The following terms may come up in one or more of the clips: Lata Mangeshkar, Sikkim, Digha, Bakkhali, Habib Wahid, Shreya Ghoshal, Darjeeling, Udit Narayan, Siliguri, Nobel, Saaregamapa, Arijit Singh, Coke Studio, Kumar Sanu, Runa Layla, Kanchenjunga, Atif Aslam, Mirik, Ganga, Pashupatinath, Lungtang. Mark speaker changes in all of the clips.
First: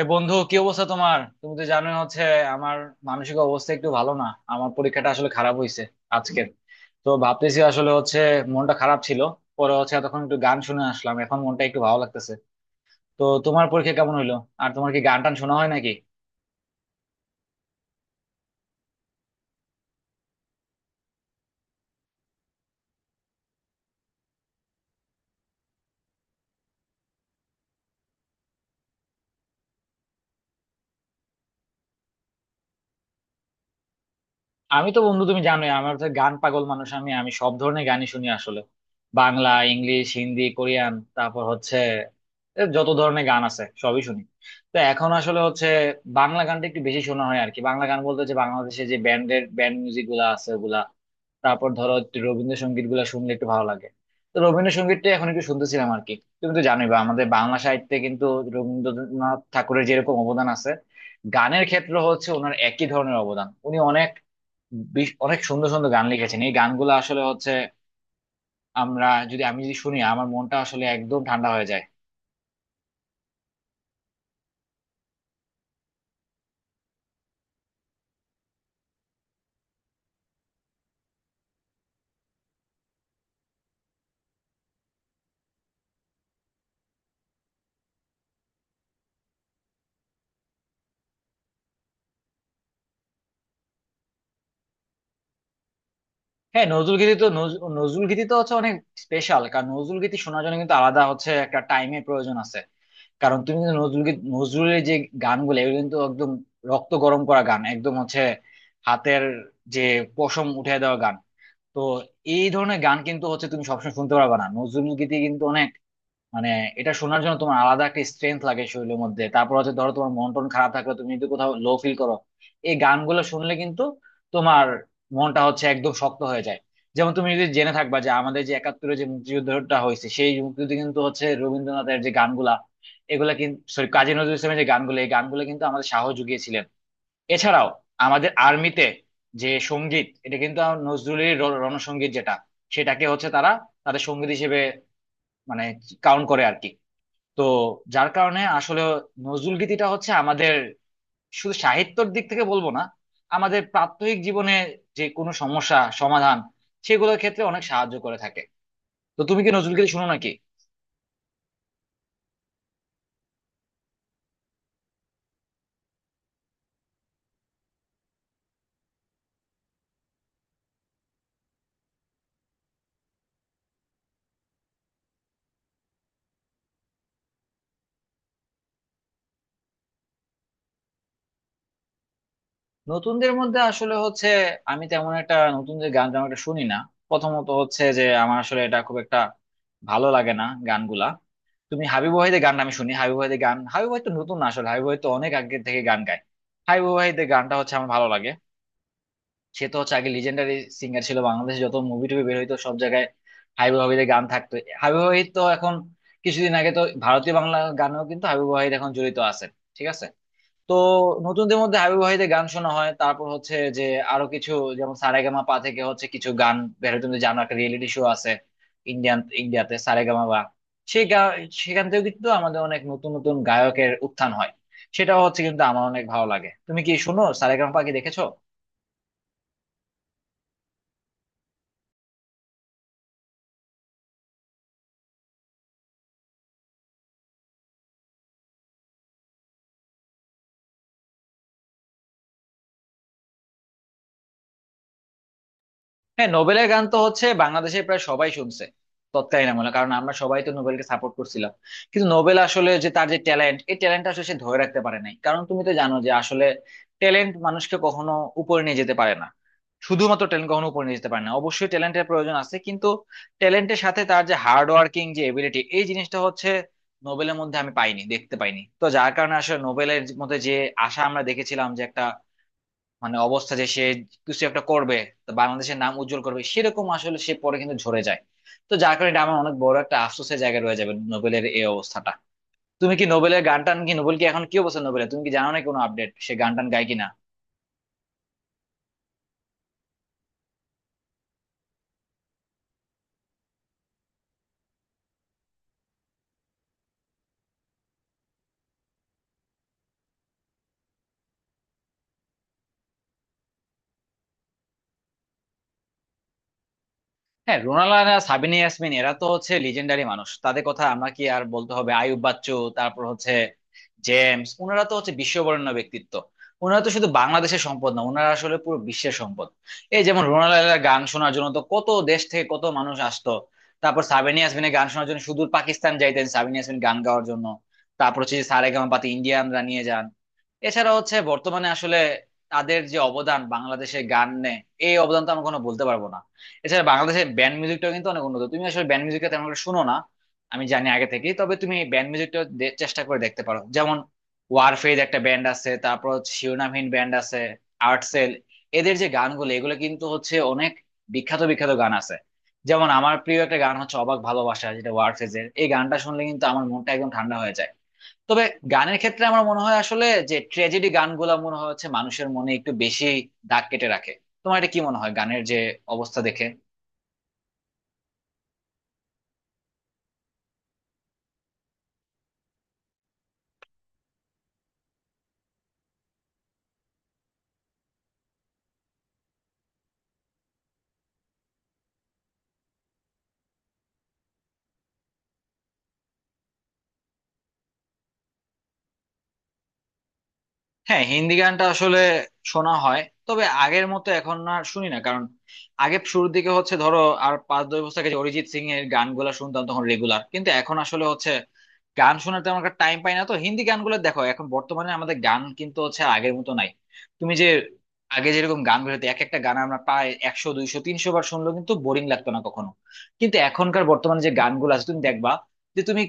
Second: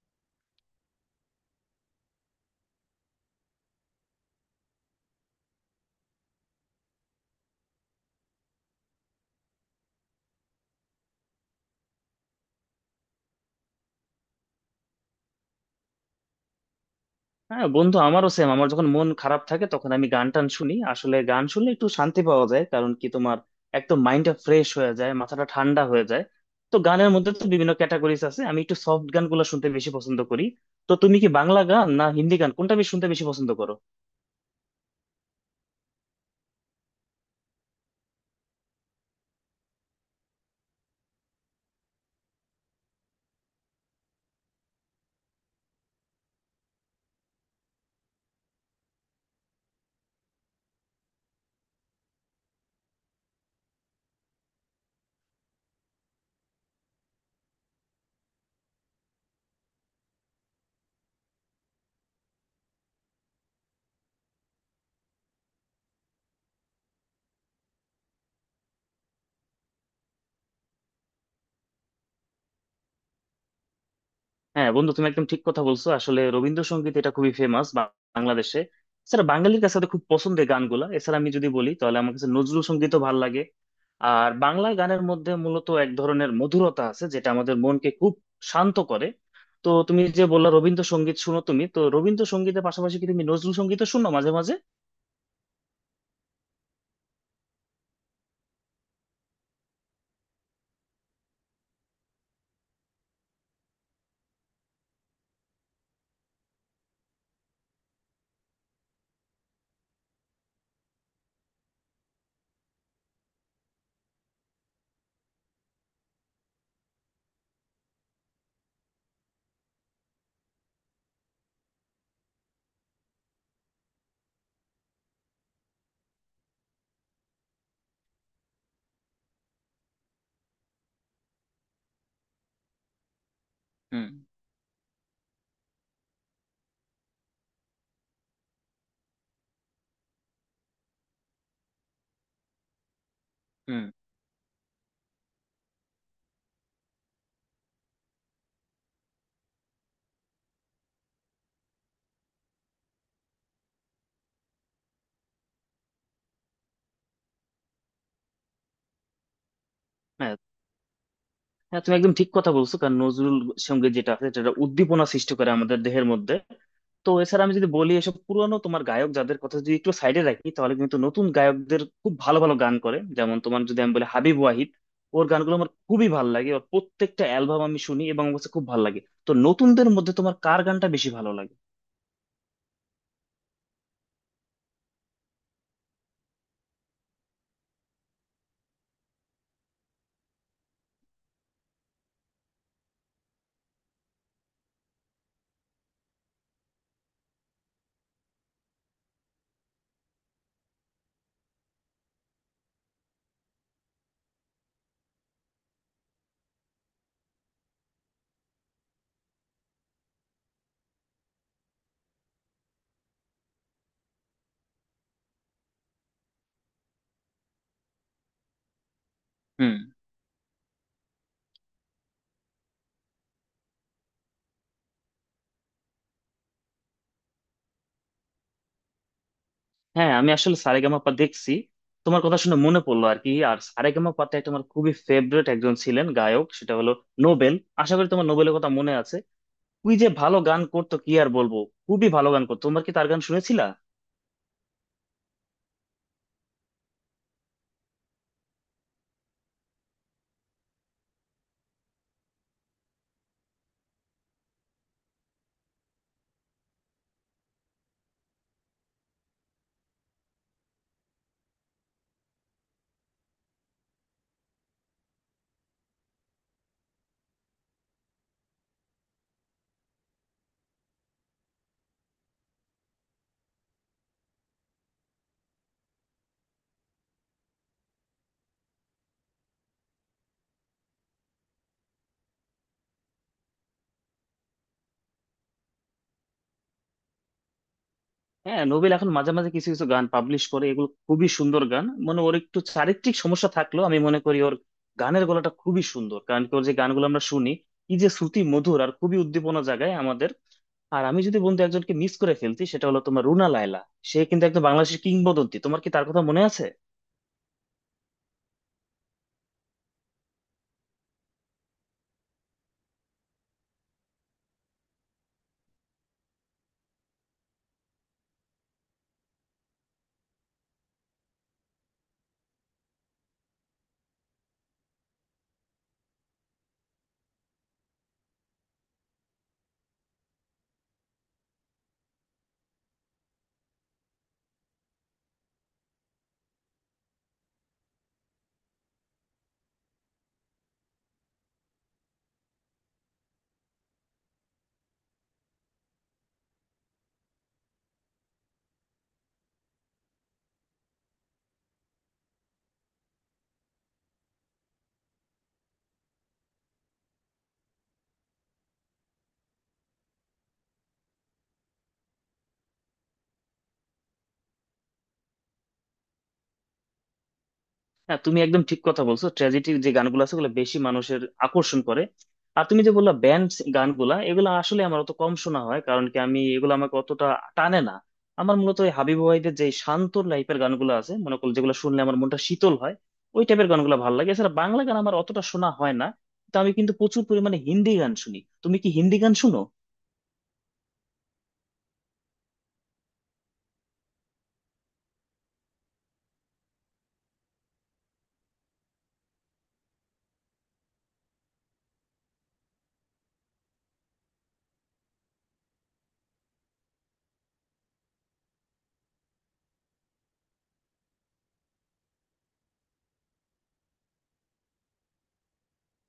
Speaker 1: এ বন্ধু, কি অবস্থা তোমার? তুমি তো জানোই হচ্ছে আমার মানসিক অবস্থা একটু ভালো না। আমার পরীক্ষাটা আসলে খারাপ হয়েছে আজকের। তো ভাবতেছি আসলে হচ্ছে মনটা খারাপ ছিল, পরে হচ্ছে তখন একটু গান শুনে আসলাম, এখন মনটা একটু ভালো লাগতেছে। তো তোমার পরীক্ষা কেমন হইলো? আর তোমার কি গান টান শোনা হয় নাকি?
Speaker 2: হ্যাঁ বন্ধু, আমারও সেম। আমার যখন মন খারাপ থাকে তখন আমি গান টান শুনি। আসলে গান শুনলে একটু শান্তি পাওয়া যায়। কারণ কি তোমার একদম মাইন্ডটা ফ্রেশ হয়ে যায়, মাথাটা ঠান্ডা হয়ে যায়। তো গানের মধ্যে তো বিভিন্ন ক্যাটাগরিজ আছে, আমি একটু সফট গানগুলো শুনতে বেশি পছন্দ করি। তো তুমি কি বাংলা গান না হিন্দি গান কোনটা বেশি শুনতে বেশি পছন্দ করো?
Speaker 1: আমি তো বন্ধু তুমি জানোই আমার হচ্ছে গান পাগল মানুষ। আমি আমি সব ধরনের গানই শুনি আসলে। বাংলা, ইংলিশ, হিন্দি, কোরিয়ান, তারপর হচ্ছে এ যত ধরনের গান আছে সবই শুনি। তো এখন আসলে হচ্ছে বাংলা গানটা একটু বেশি শোনা হয় আর কি। বাংলা গান বলতে হচ্ছে বাংলাদেশে যে ব্যান্ডের ব্যান্ড মিউজিক গুলা আছে ওগুলা। তারপর ধরো একটু রবীন্দ্রসঙ্গীত গুলা শুনলে একটু ভালো লাগে। তো রবীন্দ্রসঙ্গীতটা এখন একটু শুনতেছিলাম আর কি। তুমি তো জানোই বা আমাদের বাংলা সাহিত্যে কিন্তু রবীন্দ্রনাথ ঠাকুরের যেরকম অবদান আছে, গানের ক্ষেত্রে হচ্ছে ওনার একই ধরনের অবদান। উনি অনেক, বেশ অনেক সুন্দর সুন্দর গান লিখেছেন। এই গানগুলো আসলে হচ্ছে আমরা যদি আমি যদি শুনি আমার মনটা আসলে একদম ঠান্ডা হয়ে যায়।
Speaker 2: হ্যাঁ বন্ধু, তুমি একদম ঠিক কথা বলছো। আসলে রবীন্দ্রসঙ্গীত এটা খুবই ফেমাস বাংলাদেশে। এছাড়া বাঙালির কাছে তো খুব পছন্দের গানগুলা। এছাড়া আমি যদি বলি তাহলে আমার কাছে নজরুল সঙ্গীতও ভালো লাগে। আর বাংলা গানের মধ্যে মূলত এক ধরনের মধুরতা আছে, যেটা আমাদের মনকে খুব শান্ত করে। তো তুমি যে বললা রবীন্দ্রসঙ্গীত শুনো, তুমি তো রবীন্দ্রসঙ্গীতের পাশাপাশি কি তুমি নজরুল সঙ্গীতও শুনো মাঝে মাঝে?
Speaker 1: হ্যাঁ, নজরুল গীতি তো নজরুল গীতি তো হচ্ছে অনেক স্পেশাল। কারণ নজরুল গীতি শোনার জন্য কিন্তু আলাদা হচ্ছে একটা টাইমের প্রয়োজন আছে। কারণ তুমি কিন্তু নজরুল গীত, নজরুলের যে গানগুলো এগুলো কিন্তু একদম রক্ত গরম করা গান, একদম হচ্ছে হাতের যে পশম উঠে দেওয়া গান। তো এই ধরনের গান কিন্তু হচ্ছে তুমি সবসময় শুনতে পারবে না নজরুল গীতি কিন্তু, মানে এটা শোনার জন্য তোমার আলাদা একটা স্ট্রেংথ লাগে শরীরের মধ্যে। তারপর হচ্ছে ধরো তোমার মন টন খারাপ থাকলে তুমি যদি কোথাও লো ফিল করো, এই গানগুলো শুনলে কিন্তু তোমার মনটা হচ্ছে একদম শক্ত হয়ে যায়। যেমন তুমি যদি জেনে থাকবা যে আমাদের যে একাত্তরে যে মুক্তিযুদ্ধটা হয়েছে, সেই মুক্তিযুদ্ধে কিন্তু হচ্ছে রবীন্দ্রনাথের যে গানগুলা, এগুলা কিন্তু, সরি,
Speaker 2: হুম।
Speaker 1: কাজী নজরুল ইসলামের যে গানগুলো, এই গানগুলো কিন্তু আমাদের সাহস জুগিয়েছিলেন। এছাড়াও আমাদের আর্মিতে যে সঙ্গীত, এটা কিন্তু আমার নজরুলের রণসঙ্গীত যেটা, সেটাকে হচ্ছে তারা
Speaker 2: হুম।
Speaker 1: তাদের সঙ্গীত হিসেবে, মানে, কাউন্ট করে আর কি। তো যার কারণে আসলে নজরুল গীতিটা হচ্ছে আমাদের শুধু সাহিত্যর দিক থেকে বলবো না, আমাদের প্রাত্যহিক জীবনে যে কোনো সমস্যা সমাধান সেগুলোর ক্ষেত্রে অনেক সাহায্য করে থাকে। তো তুমি কি নজরুল গীতি শুনো নাকি?
Speaker 2: হ্যাঁ। হ্যাঁ, তুমি একদম ঠিক কথা বলছো। কারণ নজরুল সঙ্গীত যেটা আছে সেটা একটা উদ্দীপনা সৃষ্টি করে আমাদের দেহের মধ্যে। তো এছাড়া আমি যদি বলি, এসব পুরনো তোমার গায়ক যাদের কথা যদি একটু সাইডে রাখি তাহলে কিন্তু নতুন গায়কদের খুব ভালো ভালো গান করে। যেমন তোমার যদি আমি বলি হাবিব ওয়াহিদ, ওর গানগুলো আমার খুবই ভালো লাগে। ওর প্রত্যেকটা অ্যালবাম আমি শুনি এবং আমার কাছে খুব ভালো লাগে। তো নতুনদের মধ্যে তোমার কার গানটা বেশি ভালো লাগে?
Speaker 1: নতুনদের মধ্যে আসলে হচ্ছে আমি তেমন একটা নতুন যে গান তেমন একটা শুনি না। প্রথমত হচ্ছে যে আমার আসলে এটা খুব একটা ভালো লাগে না গানগুলা। তুমি হাবিব ওয়াহিদের গান আমি শুনি, হাবিব ওয়াহিদের গান, হাবিব ওয়াহিদ তো নতুন না আসলে। হাবিব ওয়াহিদ তো অনেক আগে থেকে গান গায়। হাবিব ওয়াহিদের গানটা হচ্ছে আমার ভালো লাগে। সে তো হচ্ছে আগে লিজেন্ডারি সিঙ্গার ছিল, বাংলাদেশে যত মুভি টুভি বের হইতো সব জায়গায় হাবিব ওয়াহিদের গান থাকতো। হাবিব ওয়াহিদ তো এখন কিছুদিন আগে তো ভারতীয় বাংলা গানেও কিন্তু হাবিব ওয়াহিদ এখন জড়িত আছে। ঠিক আছে। তো নতুনদের মধ্যে হাবিব ওয়াহিদের গান শোনা হয়। তারপর হচ্ছে যে আরো কিছু, যেমন সারেগামা পা থেকে হচ্ছে কিছু গান বের হয়। তুমি জানো একটা রিয়েলিটি শো আছে ইন্ডিয়ান, ইন্ডিয়াতে
Speaker 2: হুম।
Speaker 1: সারেগামা বা, সেই গা- সেখান থেকেও কিন্তু আমাদের অনেক নতুন নতুন গায়কের উত্থান হয়। সেটাও হচ্ছে কিন্তু আমার অনেক ভালো লাগে। তুমি কি শুনো, সারেগামা পা কি দেখেছো?
Speaker 2: হ্যাঁ, আমি আসলে সারেগামাপা দেখছি। তোমার কথা শুনে মনে পড়লো আর কি, আর সারেগামাপাতে একটা আমার খুবই ফেভারিট একজন ছিলেন গায়ক, সেটা হলো নোবেল। আশা করি তোমার নোবেলের কথা মনে আছে। ওই যে ভালো গান করতো, কি আর বলবো, খুবই ভালো গান করতো। তোমরা কি তার গান শুনেছিলা?
Speaker 1: হ্যাঁ, নোবেলের গান তো হচ্ছে বাংলাদেশে প্রায় সবাই শুনছে তৎকালীন আমলে, কারণ আমরা সবাই তো নোবেলকে সাপোর্ট করছিলাম। কিন্তু নোবেল আসলে যে তার যে ট্যালেন্ট, এই ট্যালেন্টটা আসলে সে ধরে রাখতে পারে নাই, কারণ তুমি তো জানো যে আসলে ট্যালেন্ট মানুষকে কখনো উপরে নিয়ে যেতে পারে না, শুধুমাত্র ট্যালেন্ট কখনো উপরে নিয়ে যেতে পারে না। অবশ্যই ট্যালেন্টের প্রয়োজন আছে কিন্তু ট্যালেন্টের সাথে তার যে হার্ড ওয়ার্কিং যে এবিলিটি এই জিনিসটা হচ্ছে নোবেলের মধ্যে আমি পাইনি, দেখতে পাইনি। তো যার কারণে আসলে নোবেলের মধ্যে যে আশা আমরা দেখেছিলাম যে একটা, মানে, অবস্থা যে সে কিছু একটা করবে, তো বাংলাদেশের নাম উজ্জ্বল করবে, সেরকম আসলে সে পরে কিন্তু ঝরে যায়। তো যার কারণে এটা আমার অনেক বড় একটা আফসোসের জায়গায় রয়ে যাবে নোবেলের এই অবস্থাটা। তুমি কি নোবেলের গান টান, কি নোবেল কি এখন কি অবস্থা নোবেলের, তুমি কি জানো না কোনো আপডেট? সে গান টান গায় কিনা?
Speaker 2: হ্যাঁ, নোবেল এখন মাঝে মাঝে কিছু কিছু গান পাবলিশ করে, এগুলো খুবই সুন্দর গান। মানে ওর একটু চারিত্রিক সমস্যা থাকলেও আমি মনে করি ওর গানের গলাটা খুবই সুন্দর। কারণ কি ওর যে গানগুলো আমরা শুনি, কি যে শ্রুতি মধুর, আর খুবই উদ্দীপনা জাগায় আমাদের। আর আমি যদি বন্ধু একজনকে মিস করে ফেলছি, সেটা হলো তোমার রুনা লায়লা। সে কিন্তু একদম বাংলাদেশের কিংবদন্তি। তোমার কি তার কথা মনে আছে?
Speaker 1: হ্যাঁ, রোনাল আর সাবিনা ইয়াসমিন এরা তো হচ্ছে লিজেন্ডারি মানুষ, তাদের কথা আমরা কি আর বলতে হবে? আইয়ুব বাচ্চু, তারপর হচ্ছে জেমস, ওনারা তো হচ্ছে বিশ্ববরেণ্য ব্যক্তিত্ব। ওনারা তো শুধু বাংলাদেশের সম্পদ না, ওনারা আসলে পুরো বিশ্বের সম্পদ। এই যেমন রোনাল আলার গান শোনার জন্য তো কত দেশ থেকে কত মানুষ আসতো। তারপর সাবিনা ইয়াসমিনের গান শোনার জন্য সুদূর পাকিস্তান যাইতেন সাবিনা ইয়াসমিন গান গাওয়ার জন্য। তারপর হচ্ছে সারেগামা পাতি ইন্ডিয়ানরা নিয়ে যান। এছাড়া হচ্ছে বর্তমানে আসলে তাদের যে অবদান বাংলাদেশের গানে, এই অবদান তো আমরা কোনো বলতে পারবো না। এছাড়া বাংলাদেশের ব্যান্ড মিউজিকটাও কিন্তু অনেক উন্নত। তুমি আসলে ব্যান্ড মিউজিকটা তেমন একটা শুনো না আমি জানি আগে থেকেই, তবে তুমি ব্যান্ড মিউজিকটা চেষ্টা করে দেখতে পারো। যেমন ওয়ারফেজ একটা ব্যান্ড আছে, তারপর হচ্ছে শিরোনামহীন ব্যান্ড আছে, আর্টসেল, এদের যে গানগুলো এগুলো কিন্তু হচ্ছে অনেক বিখ্যাত বিখ্যাত গান আছে। যেমন আমার প্রিয় একটা গান হচ্ছে অবাক ভালোবাসা, যেটা ওয়ারফেজের, এই গানটা শুনলে কিন্তু আমার মনটা একদম ঠান্ডা হয়ে যায়। তবে গানের ক্ষেত্রে আমার মনে হয় আসলে যে ট্র্যাজেডি গানগুলো মনে হয় হচ্ছে মানুষের মনে একটু বেশি দাগ কেটে রাখে। তোমার এটা কি মনে হয় গানের যে অবস্থা দেখে?
Speaker 2: হ্যাঁ, তুমি একদম ঠিক কথা বলছো। ট্র্যাজেডি যে গানগুলো আছে ওগুলো বেশি মানুষের আকর্ষণ করে। আর তুমি যে বললা ব্যান্ড গানগুলা, এগুলো আসলে আমার অত কম শোনা হয়। কারণ কি আমি এগুলো, আমাকে অতটা টানে না। আমার মূলত এই হাবিব ওয়াহিদের যে শান্ত টাইপের গানগুলো আছে, মনে করো যেগুলো শুনলে আমার মনটা শীতল হয়, ওই টাইপের গানগুলো ভালো লাগে। এছাড়া বাংলা গান আমার অতটা শোনা হয় না। তো আমি কিন্তু প্রচুর পরিমাণে হিন্দি গান শুনি। তুমি কি হিন্দি গান শুনো?
Speaker 1: হ্যাঁ, হিন্দি গানটা আসলে শোনা হয়, তবে আগের মতো এখন আর শুনি না। কারণ আগে শুরুর দিকে হচ্ছে ধরো আর 5-10 বছর আগে যে অরিজিৎ সিং এর গানগুলা শুনতাম তখন রেগুলার, কিন্তু এখন আসলে হচ্ছে গান শোনার তেমন একটা টাইম পাই না। তো হিন্দি গানগুলো দেখো এখন বর্তমানে আমাদের গান কিন্তু হচ্ছে আর আগের মতো নাই। তুমি যে আগে যেরকম গান বেরোতো এক একটা গান আমরা প্রায় 100, 200, 300 বার শুনলেও কিন্তু বোরিং লাগতো না কখনো। কিন্তু এখনকার বর্তমানে যে গানগুলো আছে তুমি দেখবা যে তুমি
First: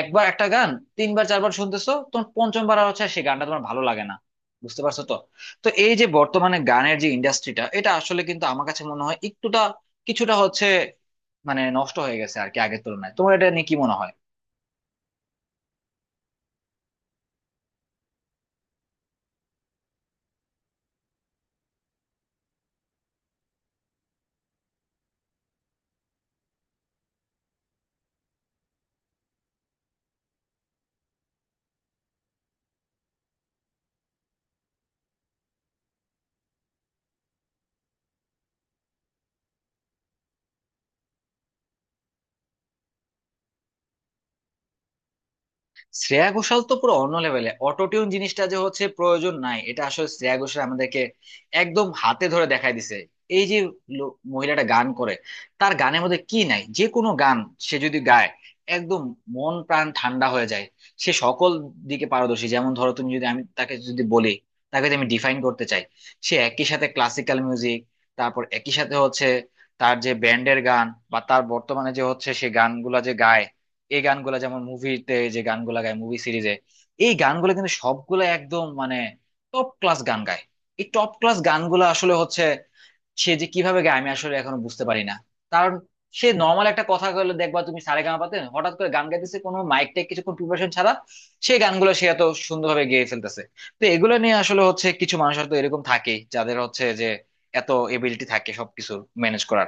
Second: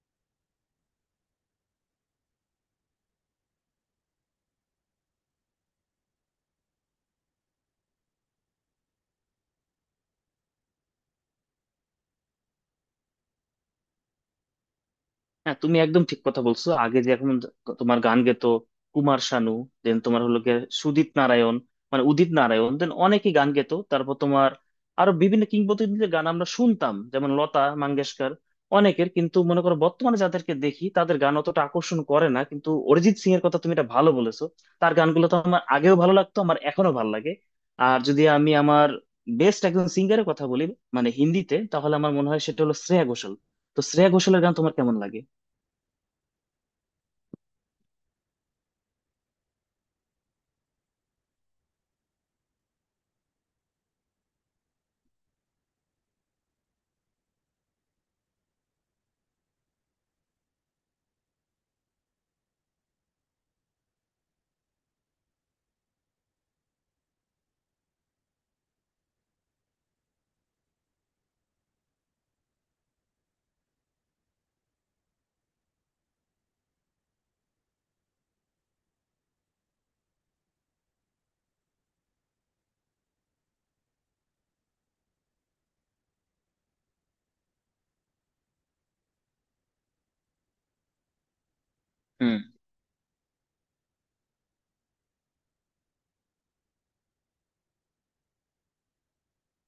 Speaker 1: একবার একটা গান তিনবার চারবার শুনতেছো, তোমার পঞ্চমবার আর হচ্ছে সেই গানটা তোমার ভালো লাগে না। বুঝতে পারছো তো? তো এই যে বর্তমানে গানের যে ইন্ডাস্ট্রিটা, এটা আসলে কিন্তু আমার কাছে মনে হয় একটুটা কিছুটা হচ্ছে, মানে, নষ্ট হয়ে গেছে আর কি আগের তুলনায়। তোমার এটা নিয়ে কি মনে হয়?
Speaker 2: হ্যাঁ, তুমি একদম ঠিক কথা বলছো। আগে যে এখন তোমার গান গেতো কুমার শানু, দেন তোমার হলো গিয়ে সুদীপ নারায়ণ, মানে উদিত নারায়ণ, দেন অনেকেই গান গেতো। তারপর তোমার আরো বিভিন্ন কিংবদন্তিদের গান আমরা শুনতাম, যেমন লতা মঙ্গেশকর, অনেকের। কিন্তু মনে করো বর্তমানে যাদেরকে দেখি তাদের গান অতটা আকর্ষণ করে না। কিন্তু অরিজিৎ সিং এর কথা তুমি এটা ভালো বলেছো। তার গানগুলো তো আমার আগেও ভালো লাগতো, আমার এখনো ভালো লাগে। আর যদি আমি আমার বেস্ট একজন সিঙ্গারের কথা বলি, মানে হিন্দিতে, তাহলে আমার মনে হয় সেটা হলো শ্রেয়া ঘোষাল। তো শ্রেয়া ঘোষালের গান তোমার কেমন লাগে?
Speaker 1: শ্রেয়া ঘোষাল তো পুরো অন্য লেভেলে, অটোটিউন জিনিসটা যে হচ্ছে প্রয়োজন নাই এটা আসলে শ্রেয়া ঘোষাল আমাদেরকে একদম হাতে ধরে দেখাই দিছে। এই যে মহিলাটা গান করে, তার গানের মধ্যে কি নাই? যে কোনো গান সে যদি গায়, একদম মন প্রাণ ঠান্ডা হয়ে যায়। সে সকল দিকে পারদর্শী। যেমন ধরো তুমি যদি, আমি তাকে যদি বলি, তাকে যদি আমি ডিফাইন করতে চাই, সে একই সাথে ক্লাসিক্যাল মিউজিক, তারপর একই সাথে হচ্ছে তার যে ব্যান্ডের গান বা তার বর্তমানে যে হচ্ছে সে গানগুলা যে গায়, এই গানগুলা যেমন মুভিতে যে গানগুলা গায় মুভি সিরিজে, এই গানগুলা কিন্তু সবগুলা একদম, মানে, টপ ক্লাস গান গায়। এই টপ ক্লাস গানগুলা আসলে হচ্ছে সে যে কিভাবে গায় আমি আসলে এখনো বুঝতে পারি না। কারণ সে নর্মাল একটা কথা বলে দেখবা তুমি সারেগামাপাতে হঠাৎ করে গান গাইতেছে কোনো মাইক টাইক, কিছুক্ষণ প্রিপারেশন ছাড়া সেই গানগুলো সে এত
Speaker 2: হুম।
Speaker 1: সুন্দরভাবে গেয়ে ফেলতেছে। তো এগুলো নিয়ে আসলে হচ্ছে কিছু মানুষ হয়তো এরকম থাকে যাদের হচ্ছে যে এত এবিলিটি থাকে সবকিছু ম্যানেজ করার।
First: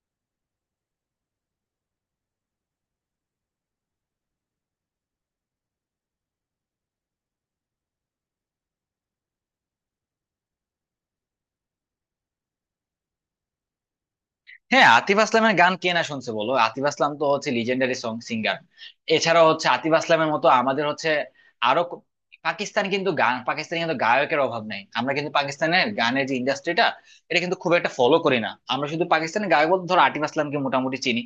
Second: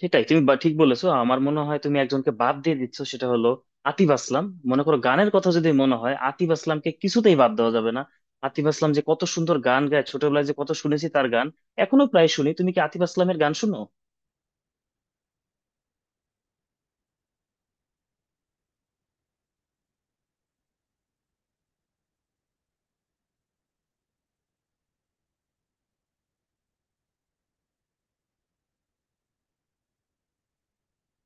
Speaker 2: সেটাই, তুমি ঠিক বলেছো। আমার মনে হয় তুমি একজনকে বাদ দিয়ে দিচ্ছ, সেটা হলো আতিফ আসলাম। মনে করো গানের কথা যদি মনে হয়, আতিফ আসলামকে কিছুতেই বাদ দেওয়া যাবে না। আতিফ আসলাম যে কত সুন্দর গান গায়, ছোটবেলায় যে কত শুনেছি তার গান, এখনো প্রায় শুনি। তুমি কি আতিফ আসলামের গান শুনো?
Speaker 1: হ্যাঁ, আতিফ আসলামের গান কে না শুনছে বলো? আতিফ আসলাম তো হচ্ছে লিজেন্ডারি সং সিঙ্গার। এছাড়া হচ্ছে আতিফ আসলামের মতো আমাদের হচ্ছে আরো পাকিস্তান কিন্তু গান, পাকিস্তানে কিন্তু গায়কের অভাব নাই। আমরা কিন্তু পাকিস্তানের গানের যে ইন্ডাস্ট্রিটা এটা কিন্তু খুব একটা ফলো করি না। আমরা শুধু পাকিস্তানের গায়ক বলতে ধরো আতিফ আসলামকে মোটামুটি চিনি।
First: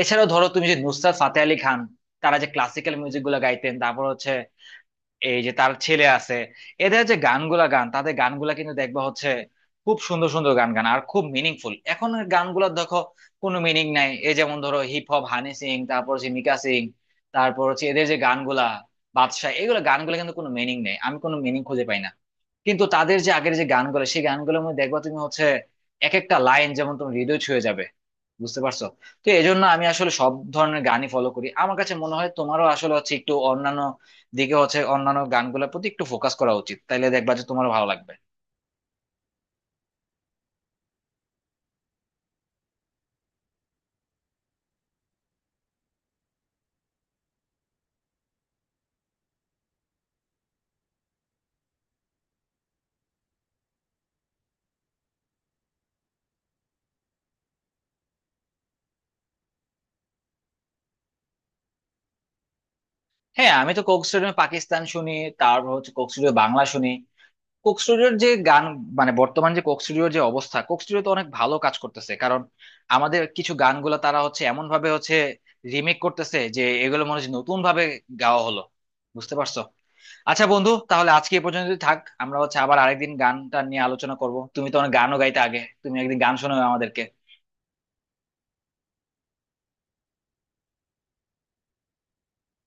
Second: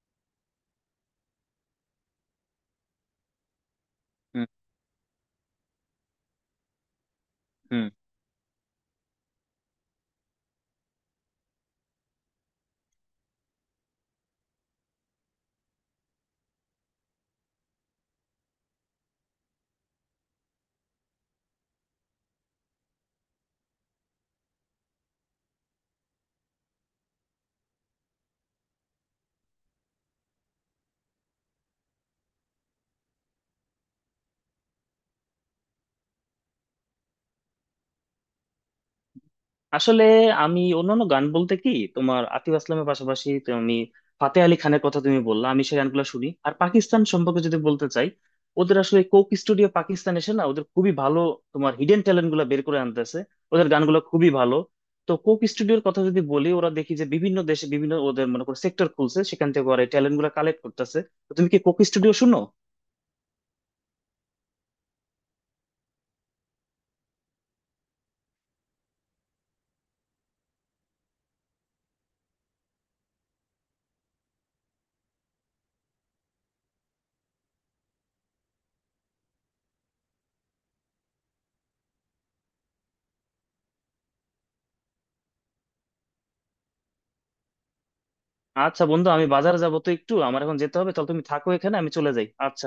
Speaker 1: এছাড়াও ধরো তুমি যে নুসরাত ফাতে আলী খান, তারা যে ক্লাসিক্যাল মিউজিক গুলো গাইতেন, তারপর হচ্ছে
Speaker 2: হুম।
Speaker 1: এই যে তার ছেলে আছে, এদের যে গানগুলা গান,
Speaker 2: হুম।
Speaker 1: তাদের গানগুলা কিন্তু দেখবা হচ্ছে খুব সুন্দর সুন্দর গান গান, আর খুব মিনিংফুল। এখন গানগুলা দেখো কোনো মিনিং নাই, এই যেমন ধরো হিপ হপ হানি সিং, তারপর হচ্ছে মিকা সিং, তারপর হচ্ছে এদের যে গানগুলা, বাদশা, এগুলো গানগুলা কিন্তু কোনো মিনিং নেই, আমি কোনো মিনিং খুঁজে পাই না। কিন্তু তাদের যে আগের যে গানগুলো সেই গানগুলোর মধ্যে দেখবা তুমি হচ্ছে এক একটা লাইন যেমন তুমি, হৃদয় ছুঁয়ে যাবে। বুঝতে পারছো তো? এই জন্য আমি আসলে সব ধরনের গানই ফলো করি। আমার কাছে মনে হয় তোমারও আসলে হচ্ছে একটু অন্যান্য দিকে হচ্ছে অন্যান্য গানগুলোর প্রতি একটু ফোকাস করা উচিত, তাইলে দেখবা যে তোমার ভালো লাগবে।
Speaker 2: আসলে আমি অন্যান্য গান বলতে কি, তোমার আতিফ আসলামের পাশাপাশি তুমি ফাতে আলি খানের কথা তুমি বললা, আমি সেই গানগুলো শুনি। আর পাকিস্তান সম্পর্কে যদি বলতে চাই, ওদের আসলে কোক স্টুডিও পাকিস্তান এসে না, ওদের খুবই ভালো তোমার হিডেন ট্যালেন্ট গুলা বের করে আনতেছে। ওদের গানগুলো খুবই ভালো। তো কোক স্টুডিওর কথা যদি বলি, ওরা দেখি যে বিভিন্ন দেশে বিভিন্ন ওদের মনে করো সেক্টর খুলছে, সেখান থেকে ওরা ট্যালেন্ট গুলা কালেক্ট করতেছে। তো তুমি কি কোক স্টুডিও শুনো?
Speaker 1: হ্যাঁ, আমি তো কোক স্টুডিও পাকিস্তান শুনি, তারপর হচ্ছে কোক স্টুডিও বাংলা শুনি। কোক স্টুডিওর যে গান, মানে, বর্তমান যে কোক স্টুডিওর যে অবস্থা, কোক স্টুডিও তো অনেক ভালো কাজ করতেছে, কারণ আমাদের কিছু গানগুলো তারা হচ্ছে এমন ভাবে হচ্ছে রিমেক করতেছে যে এগুলো মনে হচ্ছে নতুন ভাবে গাওয়া হলো। বুঝতে পারছো? আচ্ছা বন্ধু, তাহলে আজকে এ পর্যন্ত থাক। আমরা হচ্ছে আবার আরেকদিন গানটা নিয়ে আলোচনা করব। তুমি তো অনেক গানও গাইতে আগে, তুমি একদিন গান শোনাও আমাদেরকে।
Speaker 2: আচ্ছা বন্ধু, আমি বাজারে যাবো তো, একটু আমার এখন যেতে হবে। তাহলে তুমি থাকো এখানে, আমি চলে যাই। আচ্ছা।